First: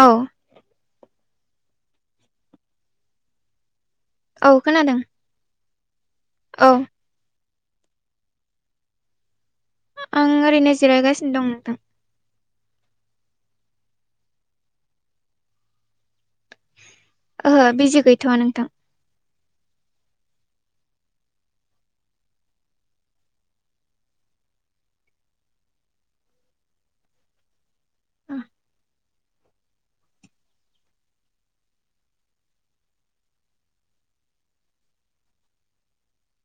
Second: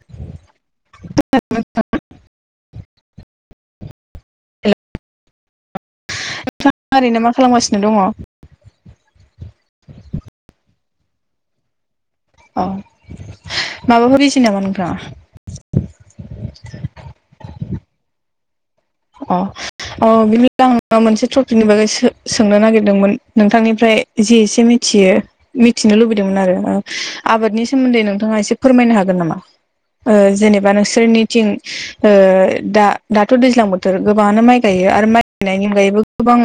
औ। [unintelligible] औ हेल' खोनादों। औ ओरैनो मा खालामगासिनो दङ? आं ओरैनो जिरायगासिनो दं नोंथां। औ माबाफोर बिजि नामा नोंथाङा? ओहो बिजि गैथ'वा नोंथां। अ। अ बिनि आं मोनसे टपिकनि बागै सोंनो नागिरदोंमोन नोंथांनिफ्राय जि एसे मिथियो मिथिनो लुबैदोंमोन आरो आबादनि सोमोन्दै नोंथाङा एसे फोरमायनो हागोन नामा? ओ जेनेबा नोंसोरनिथिं ओ दा दाथ' दैज्लां बोथ थोर गोबाङानो माइ गायो आरो माइ गायनायनि अनगायैबो गोबां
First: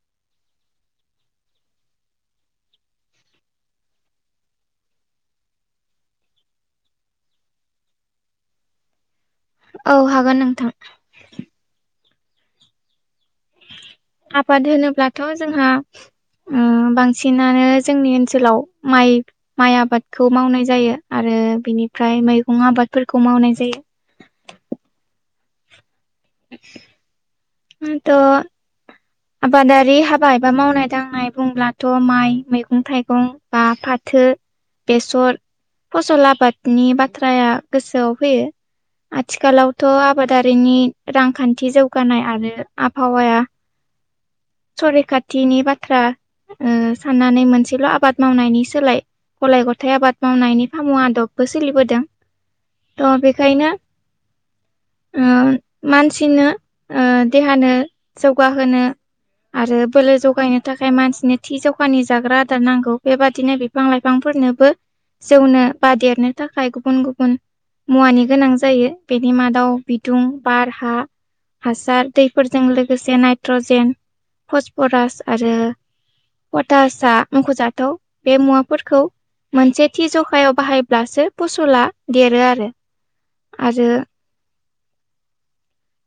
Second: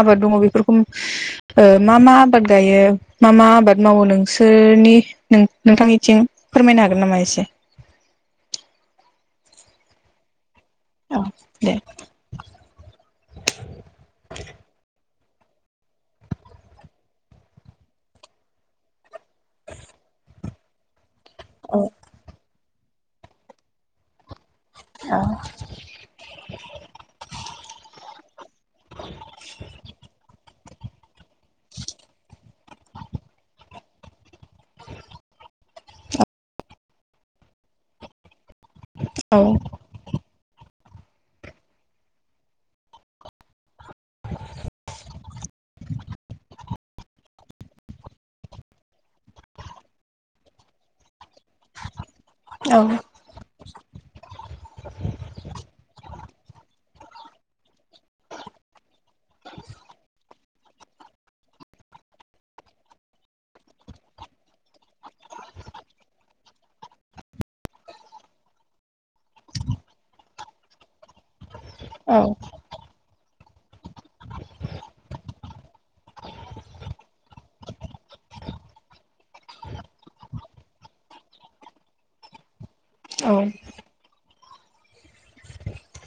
आबाद दङ। बेफोरखौ मा मा आबाद गायो? मा मा आबाद मावो? नोंसोरनि नों नोंथांनिथिं फोरमायनो हागोन नामा एसे? औ हागोन नोंथां। औ दे। आबाद होनोब्लाथ' जोंहा उम बांसिनानो जोंनि ओनसोलाव माइ माइ आबादखौ मावनाय जायो आरो बिनिफ्राय मैगं आबादफोरखौ मावनाय जायो। औ। [inaudible] [unintelligible] आबादारि हाबा एबा मावनाय-दांनाय बुंब्लाथ' माइ मैगं-थाइगं बा फाथो, बेसर फसल आबादनि बाथ्राया गोसोआव फैयो। औ आथिखालावथ' आबादारिनि रांखान्थि जौगानाय आरो आबहावाया संरैखाथिनि बाथ्रा ओ साननानै मोनसेल' आबाद मावनायनि सोलाय गलाय-गथाइ आबाद मावनायनि फामु आदबबो सोलिबोदों। औ। त' बेखायनो ओ मानसिनो ओ देहानो जौगाहोनो आरो बोलो जगायनो थाखाय मानसिनो थि जखानि जाग्रा आदार नांगौ। बेबादिनो बिफां-लाइफांफोरनोबो जौनो बा देरनो थाखाय गुबुन गुबुन मुवानि गोनां जायो बेनि मादाव बिदुं, बार, हा, हासार फोरजों लोगोसे नायट्रजेन, फसफरास आरो पटासआ मख'जाथाव बे मुवाफोरखौ मोनसे थि जखायाव बाहायब्लासो फसला देरो आरो। औ आरो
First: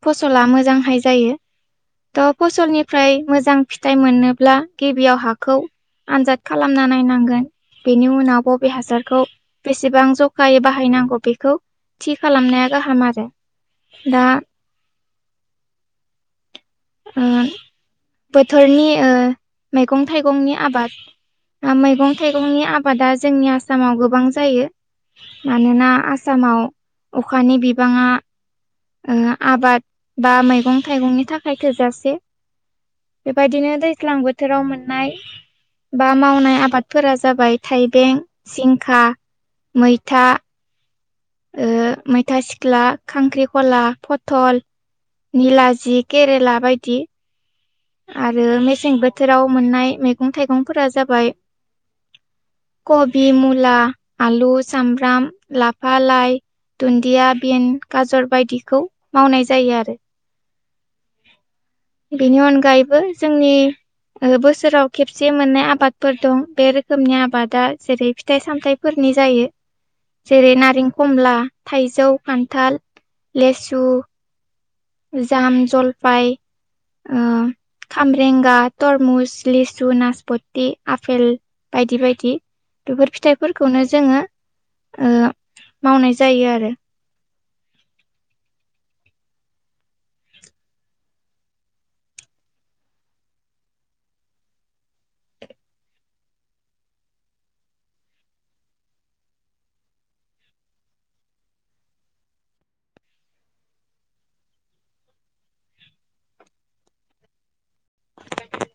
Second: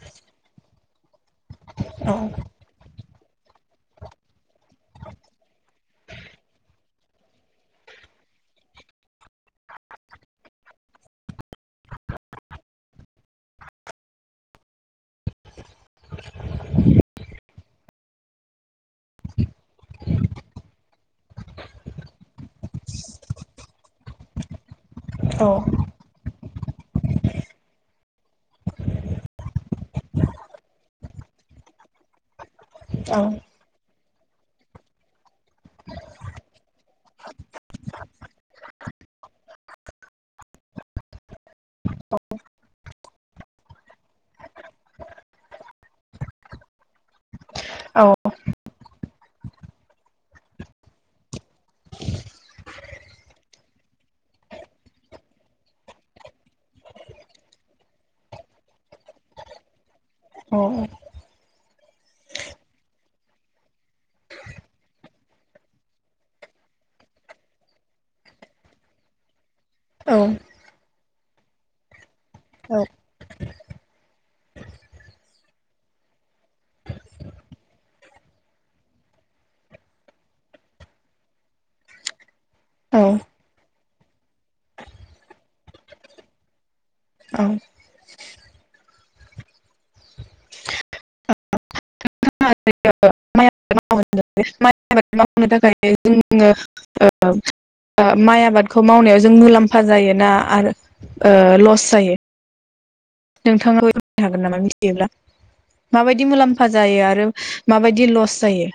फसला मोजांहाय जायो। औ थ' फसलनिफ्राय मोजां फिथाइ मोनोब्ला गिबियाव हाखौ आनजाद खालामना नायनांगोन। बेनि उनाव बबे हासारखौ बेसेबां जखायै बाहायनांगौ बेखौ थि खालामनाया गाहाम आरो। दा उम बोथोरनि ओ मैगं-थाइगंनि आबाद मैगं-थाइगंनि आबादा जोंनि आसामाव गोबां जायो। मानोना आसामाव अखानि बिबाङा ओ आबाद बा मैगं-थाइगंनि थाखाय थोजासे। बेबायदिनो दैज्लां बो- थोराव मोननाय बा मावनाय आबादफोरा जाबाय थाइबें, जिंखा, मैथा ओ मैथा सिख्ला, खांख्रिखला, फथल निलाजि, केरेला बायदि औ आरो मेसें बोथोराव मोननाय मैगं-थाइगंफोरा जाबाय कबि, मुला, आलु, सामब्राम, लाफा, लाइ दुन्दिया बिन गाजर बायदिखौ मावनाय जायो आरो। औ औ बेनि अनगायैबो जोंनि ओ बोसोराव खेबसे मोननाय आबादफोर दं बे रोखोमनि आबादा जेरै फिथाइ-सामथाइ- फोरनि जायो। औ जेरै नारें-खमला, थाइजौ, खान्थाल, लेसु जाम, जलपाय [unintelligible] खामबरेंगा तरमुस लिसु नासपथि आफेल बायदि बायदि बेफोर फिथाइफोरखौनो जोङो ओ मावनाय जायो आरो औ [inaudible] [inaudible] ओ माइ आबादखौ मावनायाव जों मुलाम्फा जायोना आरो ओ लस जायो नोंथाङाबो बेखौ हागोन नामा मिथियोब्ला माबायदि मुलाम्फा जायो आरो माबायदि लस जायो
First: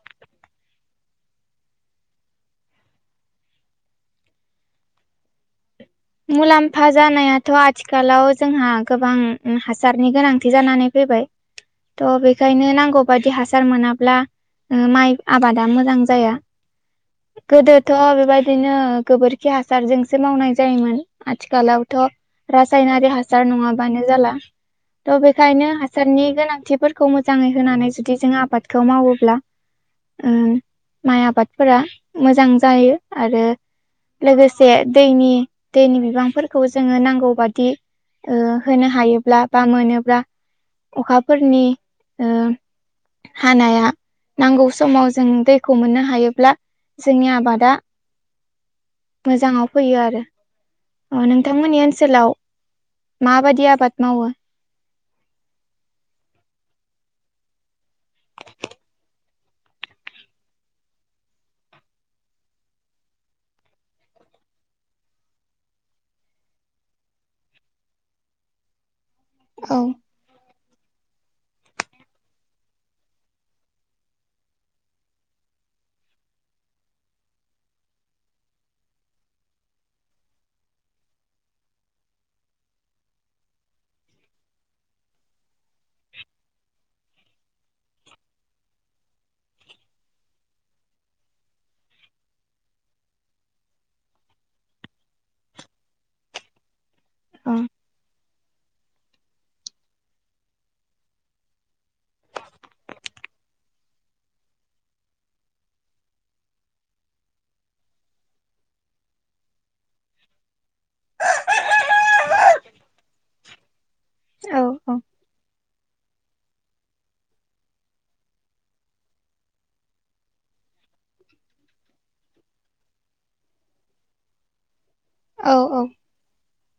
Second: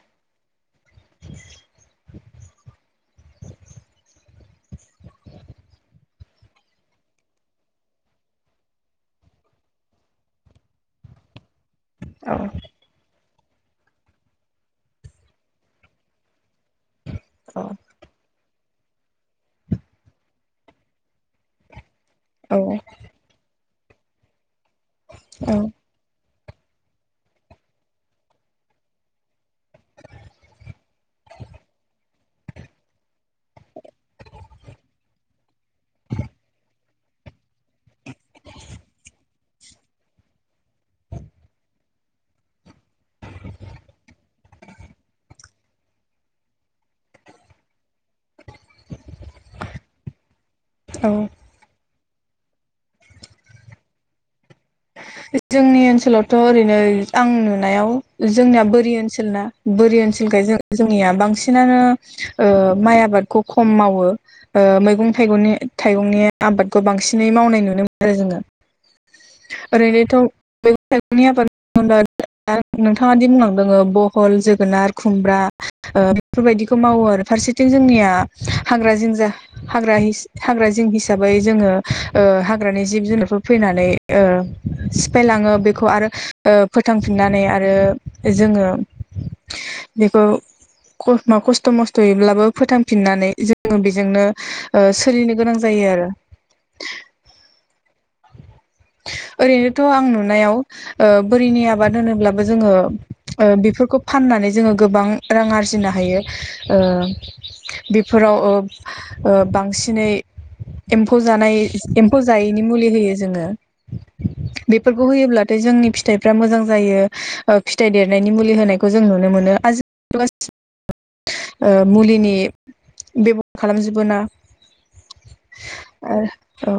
मुलाम्फा जानायाथ' आथिखालाव जोंहा गोबां हासारनि गोनांथि जानानै फैबाय [unintelligible] थ' औ बेखायनो नांगौ बायदि हासार मोनाब्ला ओम माइ आबादा मोजां जाया औ गोदोथ' बेबाय दिनो गोबोरखि हासारजोंसो मावनाय जायोमोन आथिखालावथ' औ रायनारि हास सार नङाबानो जाला थ' बेखायनो औ हास सारनि गोनांथिफोरखौ मोजाङै होनानै जुदि जों आबादखौ मावोब्ला ओ माइ आबादफोरा मोजां जायो आरो लोगोसे दैनि दैनि बिबांफोरखौ जोङो नांगौ बादि ओ होनो हायोब्ला बा मोनोब्ला अखाफोरनि ओ हानाया नांगौ समाव जों दैखौ मोननो हायोब्ला जोंनि आबादा मोजांआव फैयो आरो औ ओ नोंथांमोननि ओनसोलाव माबायदि आबाद मावो जोंनि ओनसोलावथ' ओरैनो आं नुनायाव जोंनिया बोरि ओनसोल ना बोरि ओनसोलखाय जों जोंनिया बांसिनानो ओ माइ आबादखौ खम मावो ओ मैगं थाइगंनि थाइगंनि आबादखौ बांसिनै मावनाय नुनो मोनो आरो जोङो अ ओरैनोथ' मैगं थाइगंनि आबाद [inaudible] नोंथाङा दि बुंलां दङो बहल जोगोनार खुमब्रा ओ बेफोरबायदिखौ मावो आरो फारसेथिं जोंनिया हाग्रा जिंजा हाग्रा हिस हाग्रा जिं हिसाबै जोङो ओ हाग्रानि जिब जुनारफोर फैनानै ओ सिफायलाङो बेखौ आरो ओ फोथांफिननानै आरो जोङो बेखौ खस्मा खस्थ मिन्थियैयाव फोथांफिननानै जोङो बेजोंनो ओ सोलिनो गोनां जायो आरो औ ओरैनोथ' आं नुनायाव ओ बोरिनि आबाद होनोब्लाबो जोङो ओ बेफोरखौ फाननानै जोङो गोबां रां आरजिनो हायो ओ बेफोराव ओ ओ बांसि सिनै एम्फौ जानाय एमफौ जायिनि मुलि होयो जोङो बेफोरखौ होयोब्लाथाय' जोंनि फिथाइ फोरा मोजां जायो ओ फिथाइ देरनायनि मुलि होनायखौ जों नुनो मोनो आजि [inaudible] ओ मुलिनि बेब'हार खालामजोबो ना औ औ औ औ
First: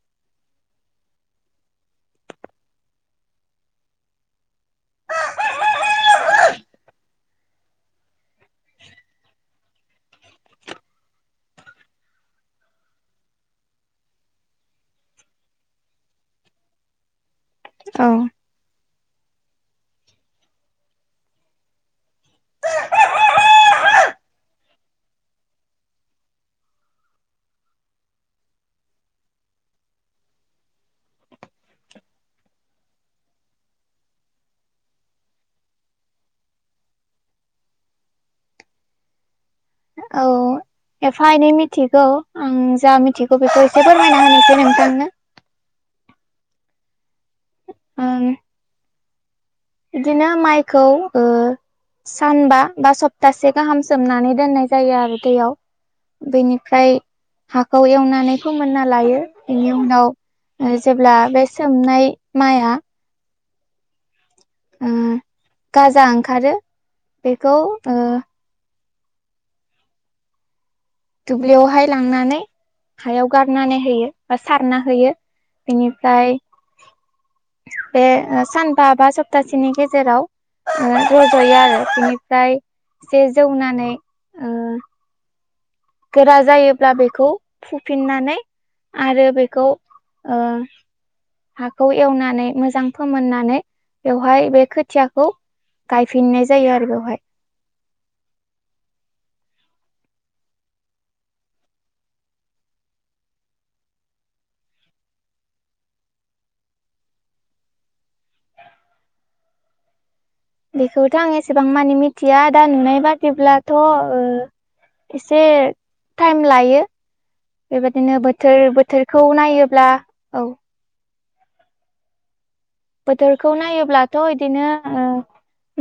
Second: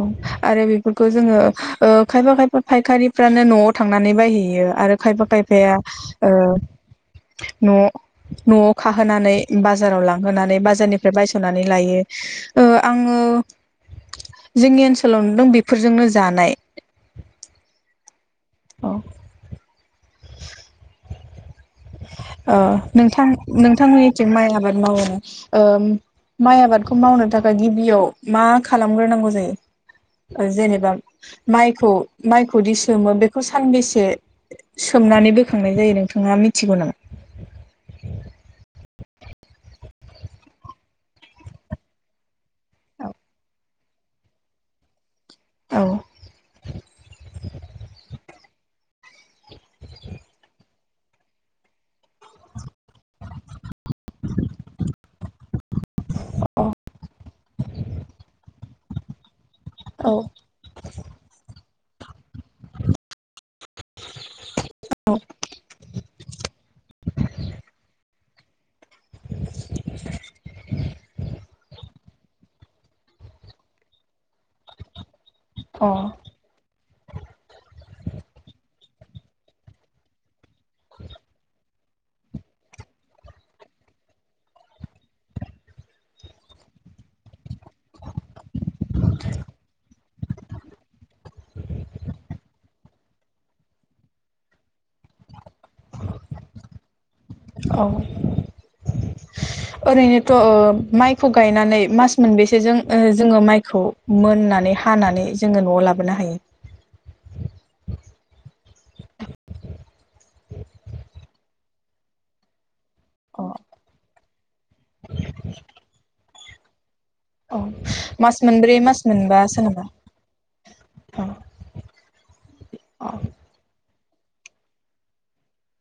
आरो बेफोरखौ जोङो ओ खायफा खायफा फायखारिफ्रानो न'आव थांनानै बायहैयो आरो खायफा खायफाया ओ न'आव न'आव खाहोनानै बाजाराव लांहोनानै बाजारनिफ्राय बायस'नानै लायो ओ आङो जोंनि ओनसोलाव नुदों बेफोरजोंनो जानाय औ औ ओ नोंथां नोंथांमोननिथिं माइ आबाद मावो ओ माइ आबादखौ मावनो थाखाय गिबियाव मा खालामग्रोनांगौ जायो? जेनेबा माइखौ माइखौ दि सोमो बेखौ सानबेसे सोमनानै बोखांनाय जायो नोंथाङा मिथिगौ नामा? औ एफा एनै मिथिगौ आं जा नामा? मिथिगौ बेखौ ऐसे फोरमायना होनि एसे नोंथांनो। औ। ओं। बिदिनो माइखौ ओ सानबा बा सप्तासे गाहाम सोमनानै दोननाय जायो आरो दैयाव। बेनिफ्राय हाखौ एवनानै लायो बेनि उनाव औ ओ जेब्ला बे सोमनाय माइआ ओ गाजा ओंखारो बेखौ ओ [inaudible] दुब्लियावहाय लांनानै हायाव गारनानै होयो बा सारना होयो। अ बेनिफ्राय [inaudible] बे ओ सानबा बा सप्तासेनि गेजेराव ओ रज'यो आरो बिनिफ्राय एसे जौनानै ओ गोरा जायोब्ला बेखौ फुफिननानै आरो बेखौ ओ हाखौ एवनानै मोजां फोमोननानै बेवहाय बे खोथियाखौ गायफिननाय जायो आरो बेवहाय। औ। ओरैनोथ' ओ माइखौ गायनानै मास मोनबेसेजों जोङो माइखौ मोननानै हानानै जोङो न'आव लाबोनो हायो। बेखौथ' आं एसेबां मानि मिथिया दा नुनाय अ बादिब्लाथ' ओ एसे टाइम लायो। औ बेबायदिनो मास बोथोर मोनब्रै मास बोथोरखौ मोनबासो नामा? नायोब्ला औ। अ अ बोथोरखौ नायोब्ला थ' बिदिनो ओ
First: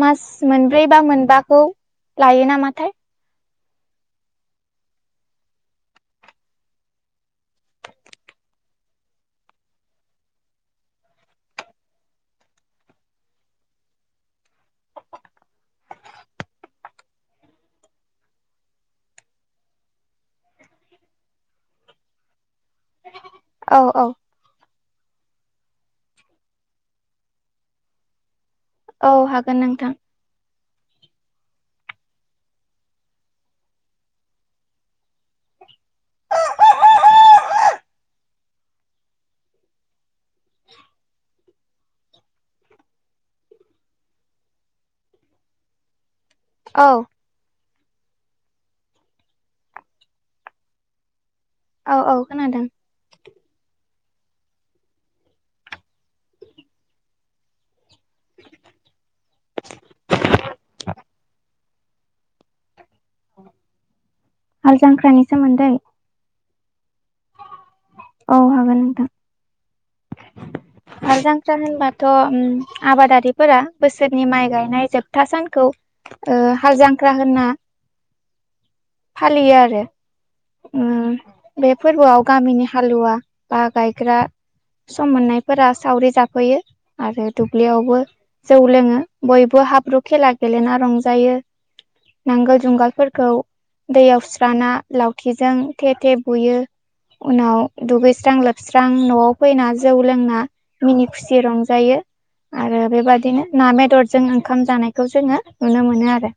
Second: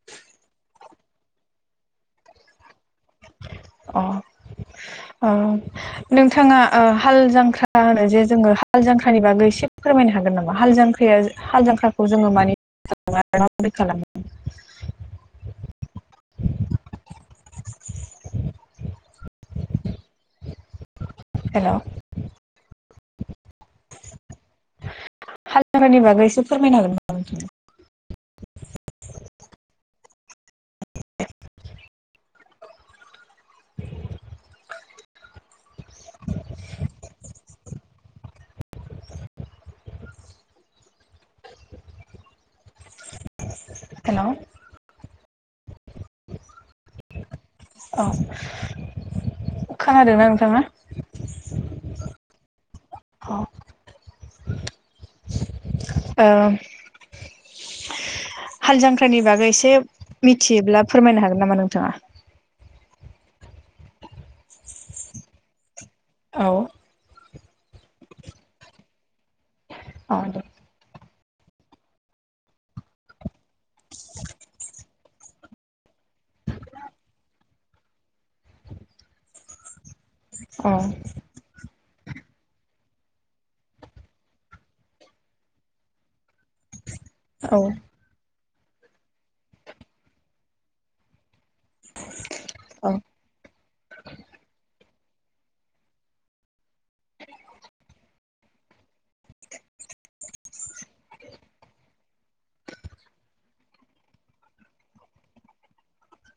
मास मोनब्रै बा मोनबाखौ लायो नामाथाय। अ ओ नोंथाङा ओ हाल जांख्रा होनो जे जोङो हाल जांख्रानि बागै एसे फोरमायनो हागोन नामा हाल जांख्रिया हाल जांक्राखौ जोङो मानि आरो खालामो हेल'? औ औ हाल जांख्राफोरनि बागै एसे फोरमायनो हागोन नामा नोंथाङा? औ हागोन नोंथां। [inaudible] [inaudible] हेल'? औ। औ खोनादोंना नोंथाङा? औ औ खोनादों। औ। ओम हाल जांख्राइनि बागै एसे मिथियोब्ला फोरमायनो हागोन नामा नोंथाङा? हाल जांख्रानि सोमोन्दै। औ औ हागोन नोंथां। औ दे। हाल जांख्रा होनबाथ' उम आबादारिफोरा बोसोरनि माइ गायनाय जोब था सानखौ ओ हाल जांख्रा होनना फालियो आरो औ औ उम बे फोरबोआव गामिनि हालुवा बा गायग्रा सम मोननायफोरा सावरि जाब फैयो आरो दुब्लियावबो जौ लोङो बयबो हाब्रु खेला गेलेना रंजायो। नांगोल औ जुंगालफोरखौ दैयाव सुस्राना लावथिजों थे थे बुयो उनाव दुगै स्रां लोबस्रां न'आव फैना जौ लोंना मिनि खुसि रंजायो। आरो बेबादिनो ना बेदरजों ओंखाम जानायखौ जोङो नुनो मोनो आरो।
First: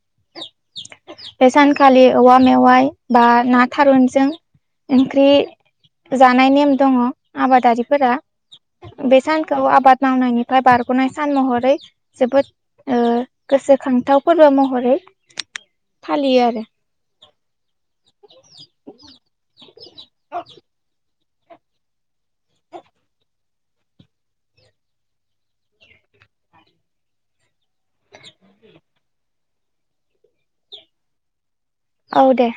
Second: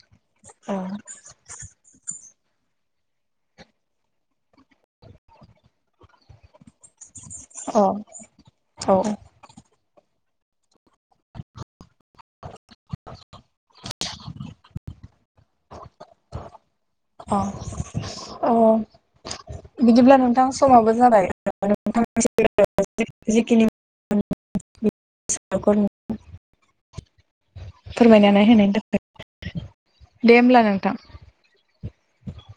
बेेसान खालि औवा मेवाइ बा ना थारुनजों ओंख्रि जानाय नेम दङ औ आबादारिफोरा औ बे सानखौ आबाद मावनायनिफ्राय बारग'नाय सान महरै जोबोद ओ गोसोखांथाव फोरबो महरै फालियो आरो। अ औ बिदिब्ला नोंथां समाबो जाबाय [unintelligible] [unintelligible] फोरमायनानै होनायनि थाखाय दे होमब्ला नोंथां। औ दे।